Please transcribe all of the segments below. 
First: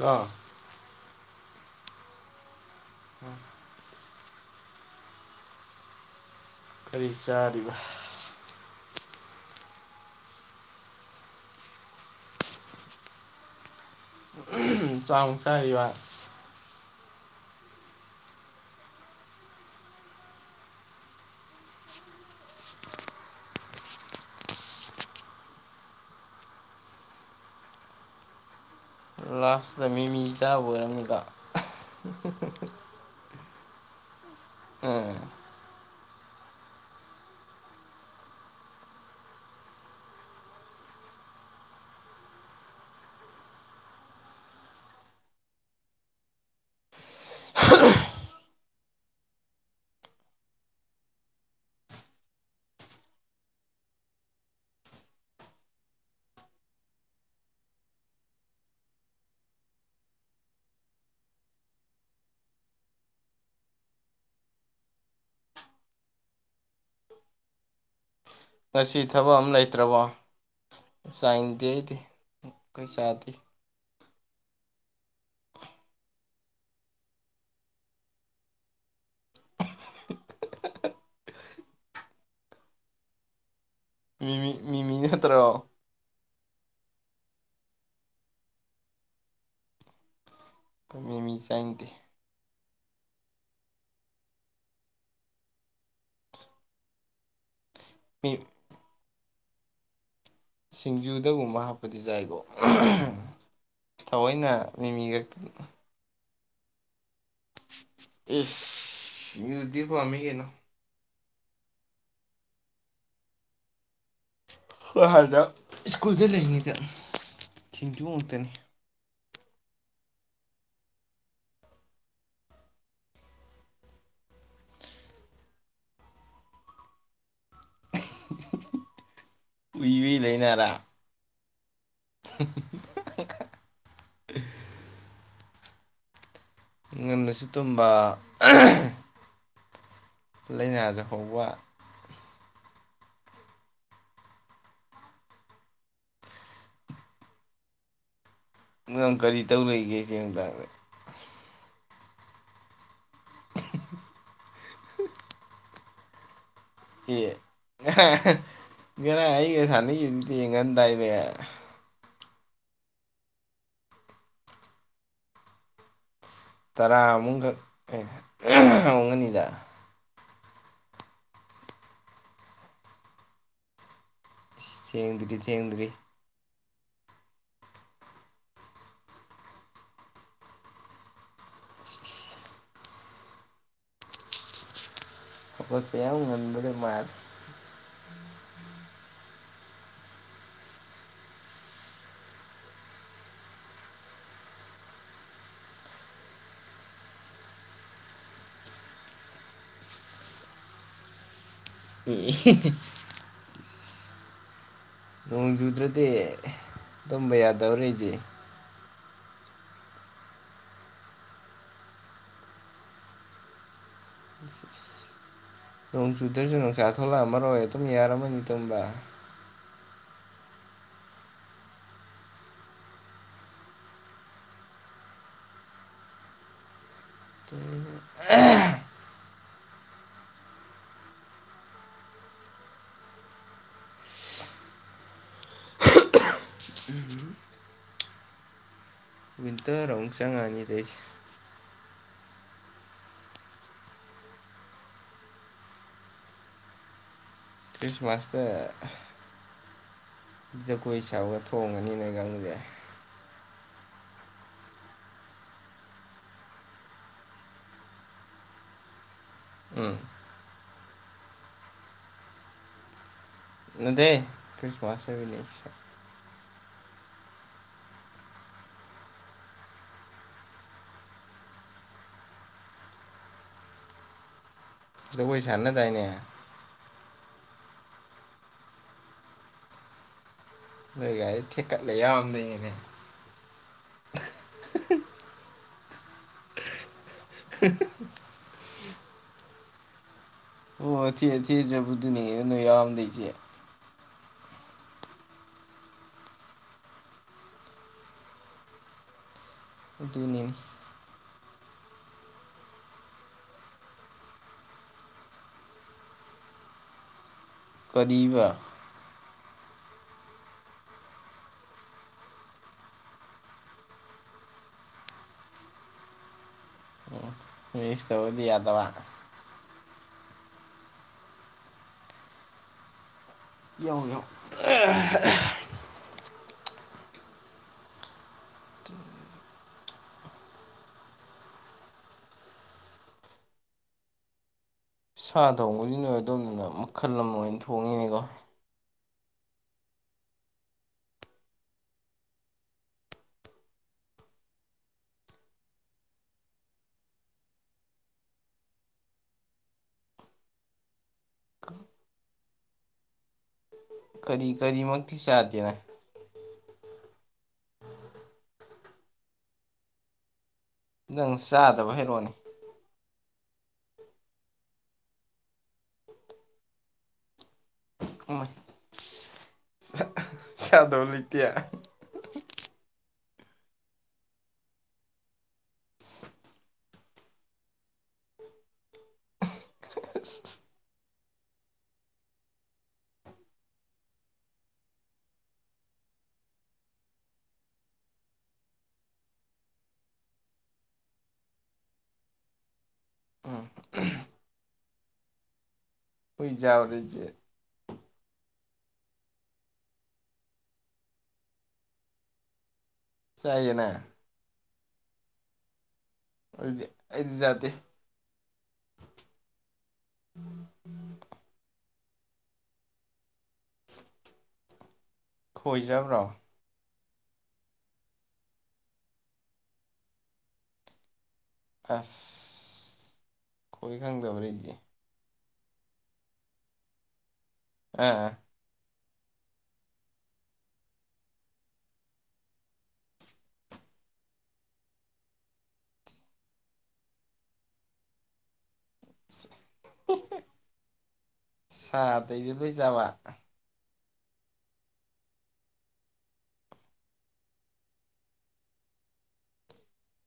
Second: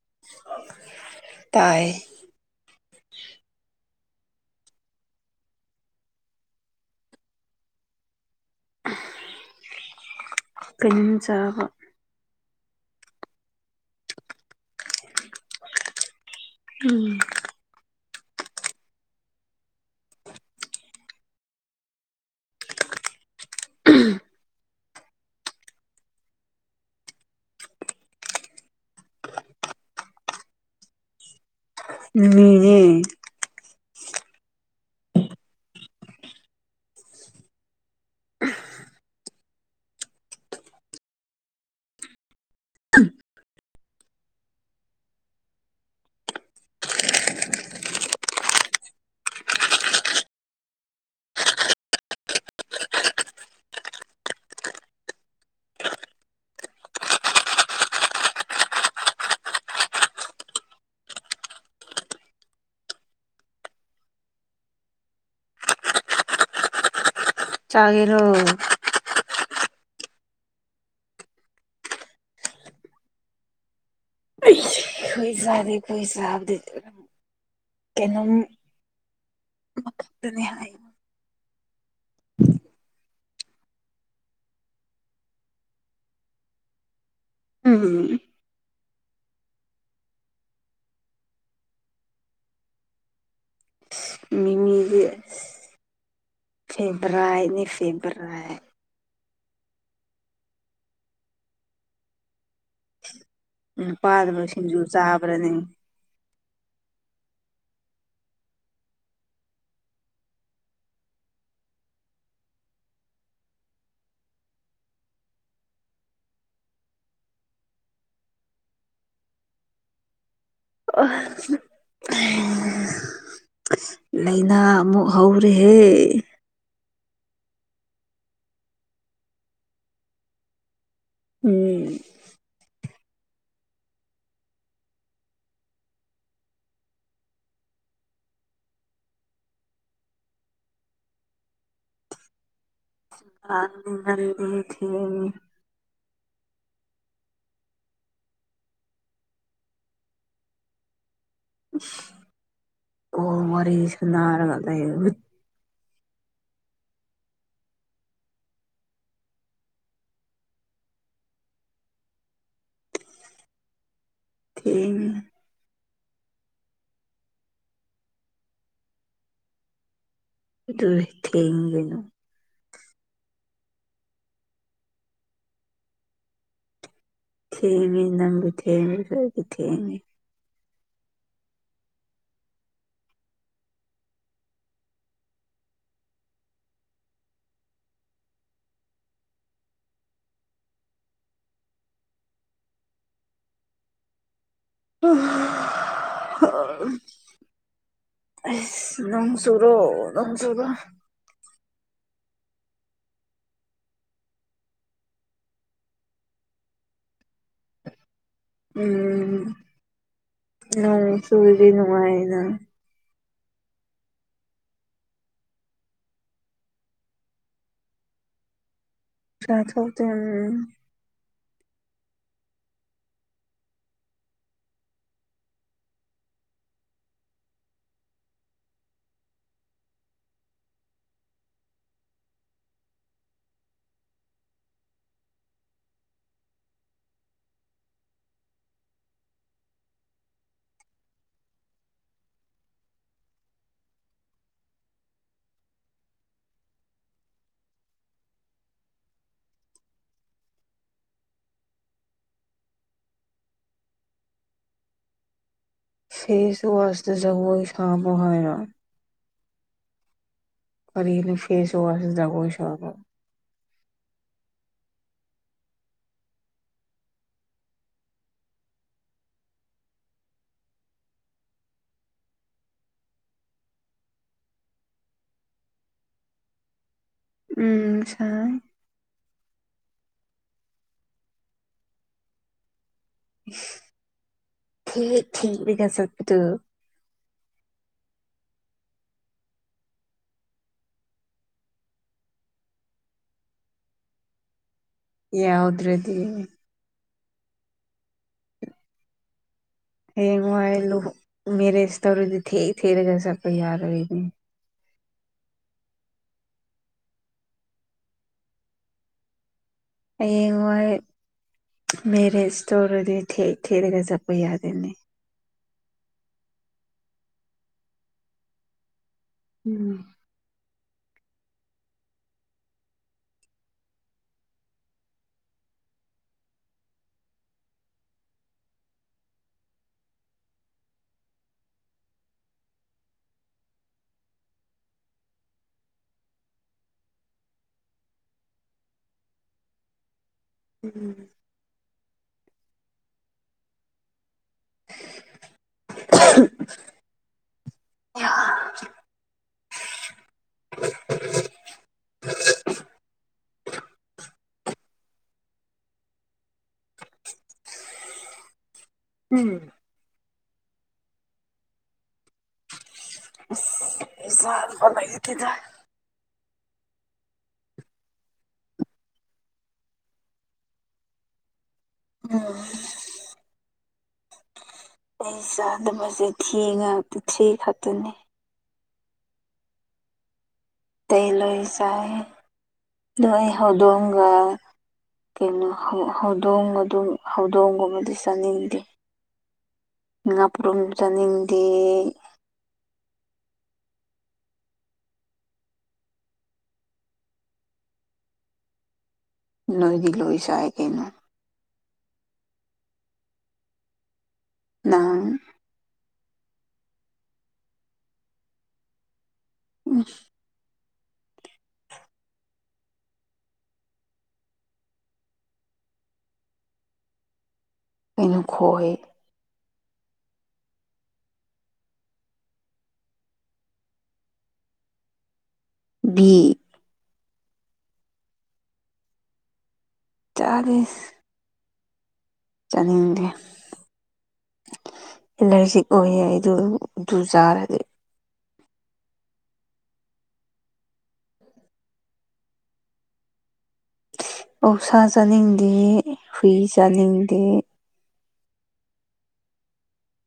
ꯑ ꯇꯥꯏ ꯎꯝ ꯀꯔꯤ ꯆꯥꯔꯤꯕ ꯀꯝ ꯆꯥꯕ ꯆꯥꯎꯃꯨꯛ ꯆꯥꯔꯤꯕ ꯎꯝ ꯂꯥꯁꯇ ꯃꯤ ꯃꯤ ꯆꯥꯕ ꯑꯣꯏꯔꯝꯅꯤꯕ ꯎ ꯎꯝ ꯆꯥꯒꯔꯣ ꯉꯁꯤ ꯊꯕꯛ ꯑꯃ ꯂꯩꯇ꯭ꯔꯕꯣ ꯆꯥꯏꯟꯗꯦ ꯑꯩꯗꯤ ꯀꯩ ꯆꯥꯗꯦ ꯍꯣꯏꯁꯗꯣꯏ ꯁꯥꯕ ꯀꯩꯅꯣꯝ ꯑꯗꯨꯅꯤ ꯍꯥꯏ ꯃꯤꯃꯤ ꯃꯤꯃꯤꯅꯦ ꯅꯠꯇ꯭ꯔꯣ ꯎꯝ ꯀ ꯃꯤ ꯃꯤ ꯆꯥꯏꯗꯦ ꯁꯤꯕ ꯔꯅꯤ ꯁꯤꯕ ꯃꯤ ꯔ ꯁꯤꯡꯖꯨꯗꯒꯨꯝꯕ ꯍꯥꯞꯄꯗꯤ ꯆꯥꯏꯀꯣ ꯅꯨꯄꯥꯗꯕꯨ ꯊꯑꯣꯏꯅ ꯁꯤꯡꯖꯨ ꯃꯤꯃꯤ ꯈꯛꯇ ꯆꯥꯕ꯭ꯔꯅꯦ ꯏꯁ ꯃꯌꯨꯗꯤ ꯄꯃꯤꯒꯤꯅ ꯍꯣꯏ ꯍꯥꯏꯥꯟꯅ ꯁ꯭ꯀꯨꯜꯗ ꯂꯩꯔꯤꯉꯩꯗ ꯊꯤꯟꯖꯨꯃꯛꯇꯅꯤ ꯑꯣ ꯂꯥꯏꯅꯥ ꯑꯃꯨꯛ ꯍꯧꯔꯦꯍꯦ ꯎꯏꯕꯤ ꯂꯩꯅꯥꯔꯥ ꯎꯝ [unintelligible] ꯉꯟꯅꯁꯨ ꯇꯨꯝꯕ ꯂꯥꯏꯅꯥꯖ ꯍꯧꯕ ꯉ ꯊ ꯅꯪ ꯀꯔꯤ ꯇꯧ ꯂꯩꯒꯦ ꯆꯦꯡ ꯗꯥꯥꯡꯗ ꯀꯣ ꯋꯥꯔꯤꯔꯤ ꯁꯅꯔꯒ ꯂꯩ ꯍ ꯀꯔ ꯑꯩꯒ ꯁꯥꯟꯅꯈꯤꯕꯗꯤ ꯌꯦꯡꯒꯟꯗꯥꯏꯅꯦ ꯊꯦꯡ ꯇꯔꯥ ꯑꯃꯨꯛꯈꯛ ꯑꯃꯨꯛ ꯑꯅꯤꯗ ꯊꯒꯩꯅꯣ ꯊꯦꯡꯗ꯭ꯔꯤ ꯊꯦꯡꯗ꯭ꯔꯤ ꯊꯦꯡꯉꯦ ꯅꯪꯒꯤ ꯊꯦꯡꯉꯦ ꯐꯔꯒꯤ ꯊꯦꯡꯉꯦ ꯑꯎ ꯉꯕꯗꯤ ꯃꯥꯔ ꯍ ꯑꯦ ꯅꯪꯁꯨꯨꯔꯣ ꯅꯪꯁꯨꯨꯔꯣ [unintelligible] ꯅꯣꯡꯖꯨꯗ꯭ꯔꯗꯤ ꯑꯗꯨꯝꯕ ꯌꯥꯗꯧꯔꯦꯁꯦ ꯎꯝ ꯅ ꯁꯨꯏꯕꯤꯅꯅꯨꯡꯉꯥꯏꯅ ꯅꯣꯡ ꯆꯨꯗ꯭ꯔꯁꯨ ꯅꯨꯡꯁꯥ ꯊꯣꯛꯂꯛꯑꯝꯃꯔꯣꯏ ꯍ ꯑꯗꯨꯝ ꯌꯥꯔꯝꯃꯅꯤ ꯇꯝꯕ ꯁꯥ ꯆꯗ ꯎꯝ ꯑ ꯕꯤꯟꯗꯔ ꯔꯣꯣꯡꯆꯪ ꯑꯅꯤꯗꯦꯁ ꯐꯤꯁꯃꯁꯇ ꯖꯒꯣꯏ ꯁꯒ ꯊꯣꯡꯉꯅꯤꯅꯒꯪꯁꯦ ꯐꯦꯁ ꯋꯥꯁꯗꯖꯕꯨꯣꯏ ꯁꯕ ꯍ ꯍꯥꯏꯔ ꯎꯝ ꯄ ꯏꯅ ꯐꯦꯁ ꯋꯥꯁꯗꯒꯣ ꯁꯀꯝ ꯎꯗꯦ ꯈ꯭ꯔꯤꯁꯃꯁꯦꯅꯤ ꯑꯗꯨꯕꯨꯣꯏꯁꯅ ꯇꯥꯏꯅꯦ ꯎꯝꯁ ꯂꯩꯒ ꯊꯤꯀꯠ ꯂꯩꯗꯅꯦ ꯊ ꯊ ꯀ ꯆꯣ [inaudible] ꯑꯣ ꯊ ꯊ ꯆꯦ ꯕꯨꯗꯤꯅꯤ ꯑꯗꯨ ꯌꯥꯝꯗꯦ ꯌꯥꯎꯗ꯭ꯔꯗꯤ ꯑꯗꯨꯅꯤꯅꯦ ꯍꯦꯉꯣꯥꯏ ꯂꯨ ꯃꯦꯔꯁ ꯇꯧꯔꯗꯤ ꯊꯦ ꯊꯦꯔꯒꯁꯄꯩ ꯌꯥꯔꯣꯏꯗꯤ ꯄꯔꯤꯕ ꯑꯩꯌꯦꯡ ꯍꯣꯏ ꯃꯦꯔ ꯏꯁꯇꯣꯔꯗꯤ ꯏ ꯊꯦꯔꯒ ꯆꯄꯨ ꯌꯥꯗ ꯏꯅꯤ ꯃꯤꯁꯇꯕꯨꯗꯤ ꯌꯥꯗꯕ ꯎꯝ ꯌꯎ ꯌꯎ ꯁꯥ ꯊꯣꯡꯉꯅꯤꯅꯣꯏ ꯑꯗꯣꯝꯅꯤꯅ ꯃꯈꯜ ꯑꯃ ꯑꯣꯏꯅ ꯊꯣꯡꯉꯤꯅꯦꯀꯣ ꯎꯝ ꯑ ꯀꯔꯤ ꯀꯔꯤꯃꯛꯇꯤ ꯆꯥꯗꯦꯅ ꯎꯝ ꯅꯪ ꯆꯥꯗꯕ ꯍꯩꯔꯣꯅꯦ ꯥ ꯐ ꯀꯦꯗ ꯎꯝ ꯁꯥꯗꯣ ꯂ ꯏꯇꯌꯥ ꯎꯝ ꯑꯩ ꯆꯥꯗꯕꯁꯦ ꯊꯉ ꯊ ꯈ ꯑꯗꯨꯅꯤ ꯇꯩꯂꯣꯏꯁꯥꯏ ꯅꯩ ꯍꯗꯣꯡꯥꯏ ꯀꯩꯅꯣ ꯍꯧꯗꯣꯡ ꯑꯗꯨ ꯍꯧꯗꯣꯡꯒꯨꯝꯕꯗꯤ ꯆꯥꯅꯤꯡꯗꯦ ꯄꯔꯝ ꯆꯅꯤꯡꯅꯤꯡꯗꯤ ꯎꯝ ꯑꯣꯏꯖꯕꯔꯖ ꯅꯣꯏꯗꯤ ꯂꯣꯏꯁꯥꯏ ꯀꯩꯅꯣ ꯆꯩꯥꯏꯅꯥ ꯂ ꯑꯣꯏꯗꯤ ꯑꯩꯗꯤꯖꯗꯦ ꯎꯝ ꯈꯣꯏꯖꯕ꯭ꯔꯣ ꯀꯩꯅꯨ ꯍꯍ ꯑꯁ ꯈꯣꯏ ꯈꯪꯗꯕꯔꯗꯤ [inaudible] ꯑꯥ ꯑꯥ ꯆꯥꯔꯤ ꯆꯅꯤꯡꯅꯤꯡꯗꯦ ꯑꯦꯂꯔꯤ ꯁꯤ ꯀ ꯏꯗꯨꯖꯔꯗꯤ ꯁꯗꯗꯨ ꯂꯣꯏꯖꯕ ꯑꯧꯁꯥ ꯆꯥꯅꯤꯡꯗꯦ ꯍꯨꯏ ꯆꯥꯅꯤꯡꯗꯦ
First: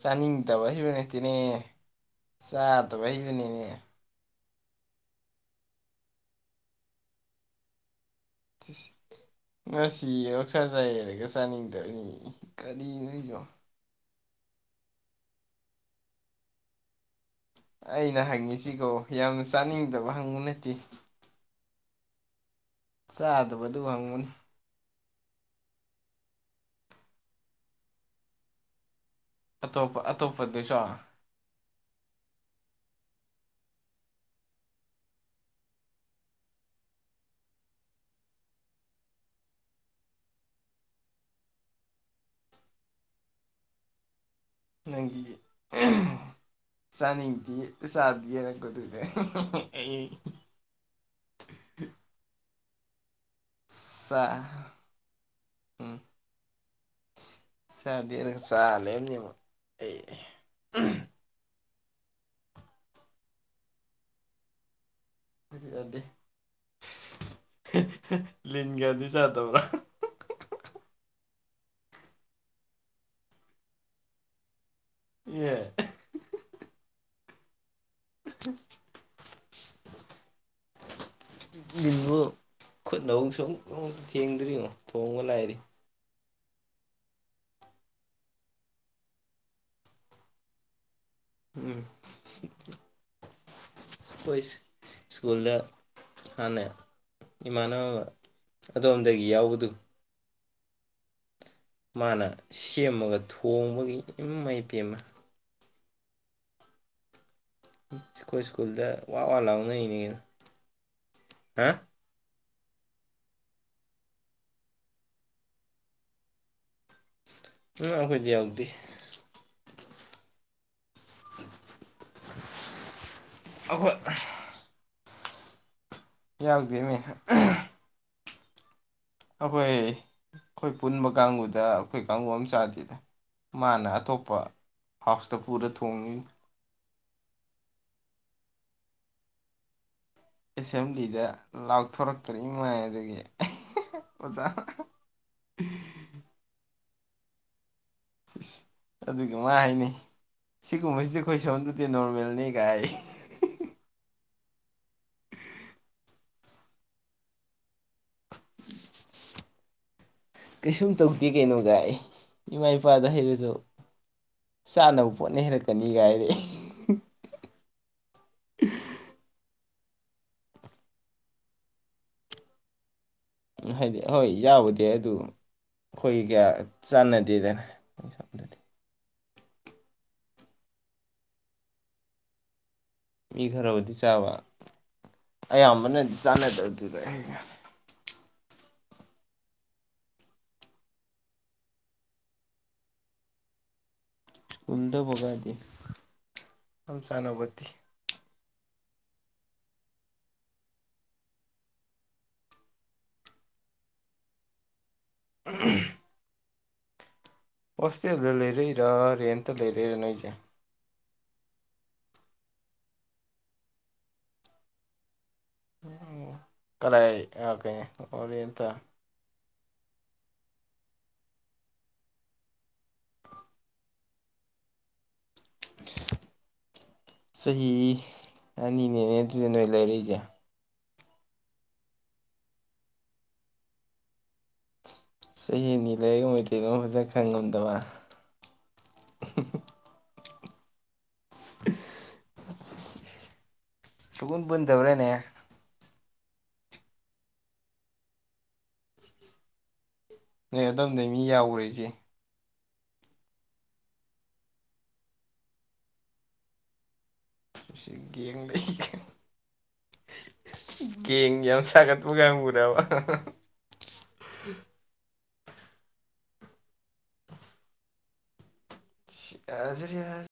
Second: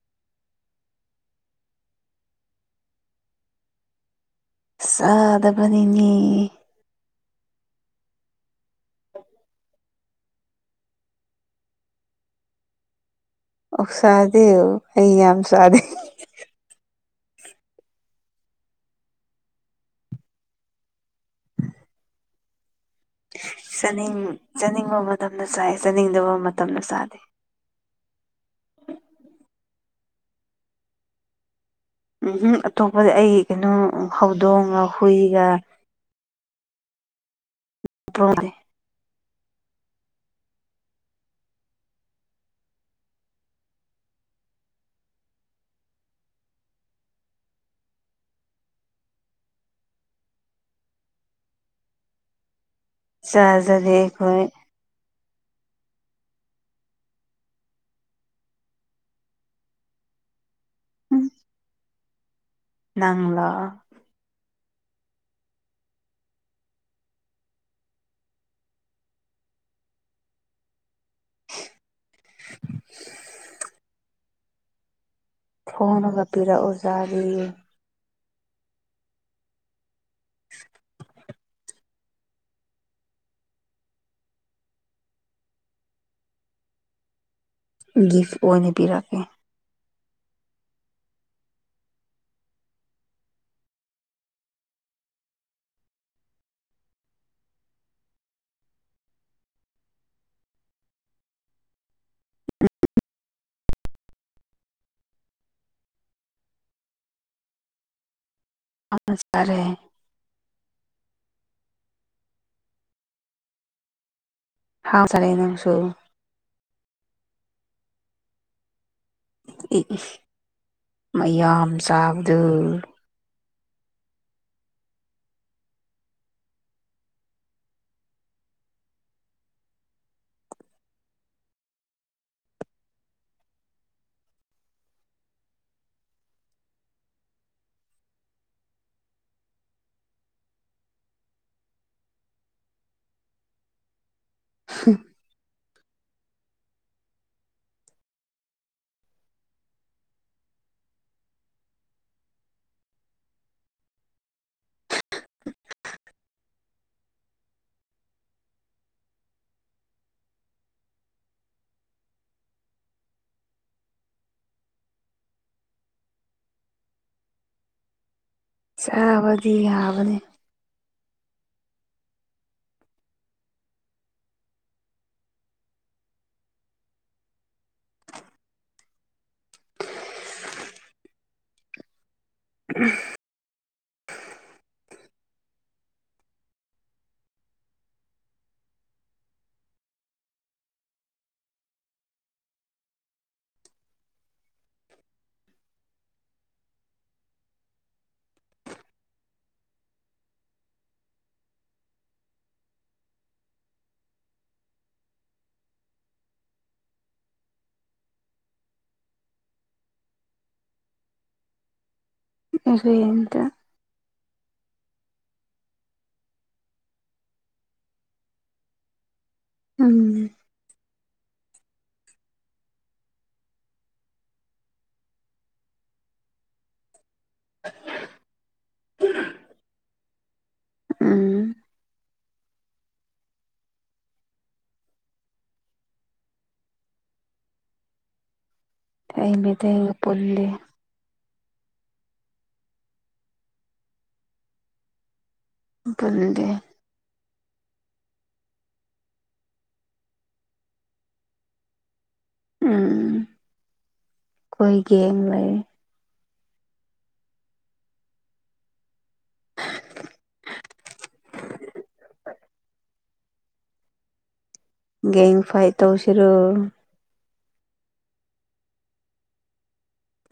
ꯆꯥꯅꯤꯡꯗꯕ ꯍꯩꯕ ꯅꯠꯇꯦꯅꯦ ꯆꯥꯗꯕ ꯍꯩꯕꯅꯤꯅꯦ ꯁꯥꯗꯕꯅꯤꯅꯤ [unintelligible] ꯉꯁꯤ ꯑꯛꯁꯥ ꯆꯥꯏꯔꯒ ꯆꯥꯅꯤꯡꯗꯕꯅꯤ ꯀꯔꯤ ꯅꯣꯏꯅꯣ ꯑꯣ ꯁꯥꯗꯦ ꯑ ꯌꯥꯝꯝ ꯁꯥꯗꯦ ꯑꯩꯅ ꯍꯪꯉꯤꯁꯤꯀꯣ ꯌꯥꯝꯅ ꯆꯥꯅꯤꯡꯗꯕ ꯍꯪꯕ ꯅꯠꯇꯦ ꯆꯥꯗꯕꯗꯨ ꯆꯅꯤꯡ ꯍꯪꯕꯅꯤ ꯆꯥꯅꯤꯡꯕ ꯃꯇꯝꯗ ꯆꯥꯏ ꯆꯥꯅꯤꯡꯗꯕ ꯃꯇꯝꯗ ꯆꯥꯗꯦ ꯑꯇꯣꯞꯄ ꯑꯇꯣꯞꯄꯗꯨꯁꯨ ꯎꯝ ꯑꯇꯣꯞꯄꯗ ꯑꯩ ꯀꯩꯅꯣ ꯍꯧꯗꯣꯡꯒ ꯍꯨꯏꯒ ꯣꯗꯤ ꯅꯪꯒꯤ ꯁꯅꯤꯇ ꯄ ꯁꯥꯥꯌꯦ ꯔꯈꯣ ꯇꯁꯦ [unintelligible] ꯆꯖ ꯍꯣꯏ ꯎꯝ ꯆꯥꯗꯦ ꯆꯥꯂꯕꯅꯦꯨꯛ ꯑꯩ ꯎꯝ ꯅꯥ ꯖꯗ ꯂꯤꯟꯒꯗꯤ ꯆꯥꯗꯕ꯭ꯔꯥ [inaudible] ꯑꯦ ꯊꯣꯅꯒ ꯄꯤꯔꯛꯎꯖꯥꯔꯤ ꯑ ꯜꯕꯨ ꯈꯨꯠꯅ ꯑꯃꯛꯁꯨ ꯑꯃꯨ ꯊꯦꯡꯗ꯭ꯔꯤꯉꯣ ꯊꯣꯡꯕ ꯂꯥꯏꯔꯤ ꯒꯤꯐ ꯑꯣꯏꯅ ꯄꯤꯔꯛꯀꯦ ꯎꯝ ꯍꯣꯏ ꯁ꯭ꯀꯨꯜꯗ ꯍꯥꯅ ꯏꯃꯥꯟꯅꯕ ꯑꯗꯣꯝꯗꯒꯤ ꯌꯥꯎꯕꯗꯨ ꯃꯥꯅ ꯁꯦꯝꯃꯒ ꯊꯣꯡꯕꯒꯤ ꯃꯥꯏ ꯄꯦꯝꯃꯦ ꯀ ꯁꯀꯨꯜꯗ ꯋꯥ ꯋꯥ ꯆꯥꯔꯦ ꯂꯥꯎꯅ ꯍꯒꯅ ꯍꯥ ꯍꯥꯎ ꯆꯔꯦ ꯅꯪꯁꯨ ꯎ ꯑꯩꯈꯣꯏ ꯂꯩꯎꯗꯤ ꯃꯌꯥꯝ ꯆꯕꯗ ꯑꯩꯈꯣꯏ ꯌꯥ ꯌꯥꯎꯗꯅꯦ ꯑꯩꯈꯣꯏ ꯑꯩꯈꯣꯏ ꯄꯨꯟꯕ ꯀꯥꯡꯒꯕꯨꯗ ꯑꯩꯈꯣꯏ ꯀꯥꯡ ꯑꯃ ꯆꯥꯗꯦꯗ ꯃꯥꯅ ꯑꯇꯣꯞꯄ ꯍꯥꯐꯇ ꯄꯔ ꯊꯣꯡꯅꯤ ꯑꯦꯁꯦꯝꯕ꯭ꯂꯤꯗ ꯂꯥꯎꯊꯣꯔꯛꯛꯇꯔ ꯏ ꯃꯥꯏ ꯑꯗꯨꯗꯒꯤ ꯑꯣꯖꯥ ꯑꯗꯨꯒꯃ ꯍꯥꯏꯅꯩ ꯁꯤꯒꯨꯝꯕꯁꯤꯗꯤ ꯑꯩꯈꯣꯏ ꯁꯣꯝꯗꯗꯤ ꯅꯣꯔꯃꯦꯜꯅꯤ ꯀꯥꯏ ꯀꯩꯁꯨꯝ ꯇꯧꯗꯦ ꯀꯩꯅꯣꯒ ꯑꯦ ꯏꯃꯥ ꯏꯄꯥꯗ ꯍꯩꯔꯁꯨ ꯆꯥꯅꯕ ꯄꯣꯠꯅ ꯍꯦꯜꯔꯛꯀꯅꯤꯒꯥꯏꯔꯦ ꯆꯥꯕꯗꯤ ꯌꯥꯕꯅꯤ ꯎ ꯍꯥꯏꯗꯤ ꯍꯣꯏ ꯌꯥꯎꯗꯦ ꯑꯗꯨ ꯑꯩꯈꯣꯏ ꯀꯌꯥ ꯆꯥꯟꯅꯗꯦꯗꯅ ꯑꯩ ꯁꯣꯝꯗꯗꯤ ꯃꯤ ꯈꯔ ꯑꯃꯗꯤꯗꯤ ꯆꯕ ꯑꯌꯥꯝ ꯃꯅꯤ ꯗꯤꯁꯥꯅꯦ ꯇꯧꯗꯨꯔ ꯎꯗꯕꯒꯗ ꯊꯝ ꯆꯥꯅꯄꯠꯇ [inaudible] ꯑꯁꯤꯦꯜꯗ ꯂꯔꯩ ꯔ ꯔꯦꯟꯦꯟꯇ ꯂꯦꯔ ꯔ ꯅꯣꯏꯖ ꯑꯗꯨꯔꯣꯏꯟꯗ ꯎ ꯀꯗꯥꯥꯏꯀꯅꯤ ꯑꯣꯇ ꯎꯝ [inaudible] ꯆꯍꯤ ꯑꯅꯤꯅꯦꯅꯦ ꯑꯗꯨꯨꯗ ꯅꯣꯏ ꯂꯩꯔꯏꯁꯦ ꯎꯝ ꯆꯍꯤ ꯑꯅꯤ ꯂꯩꯔꯤꯃꯩꯗꯤ ꯑꯗꯨꯝ ꯐꯖꯅ ꯈꯪ ꯉꯝꯗꯕ ꯑꯩꯕꯤꯗꯩꯒ ꯄꯨꯜꯂꯤ ꯁꯒꯨꯟ ꯄꯨꯟꯗꯕ꯭ꯔꯦꯅꯦ ꯄꯨꯗꯦ ꯅ ꯑꯗꯨꯝꯗꯩ ꯃꯤ ꯌꯥꯎꯔꯁꯦ ꯎꯝ ꯀꯣꯏꯒꯤꯝ ꯂꯩ ꯁꯤ ꯌꯦꯡꯅꯩ ꯀꯦꯡ ꯌꯥꯝ ꯁꯥꯒꯠꯄꯒ ꯌꯥꯝ ꯃꯔꯦꯕ ꯒ ꯐꯥꯏ ꯇꯧꯁꯤꯔꯣ ꯖꯔ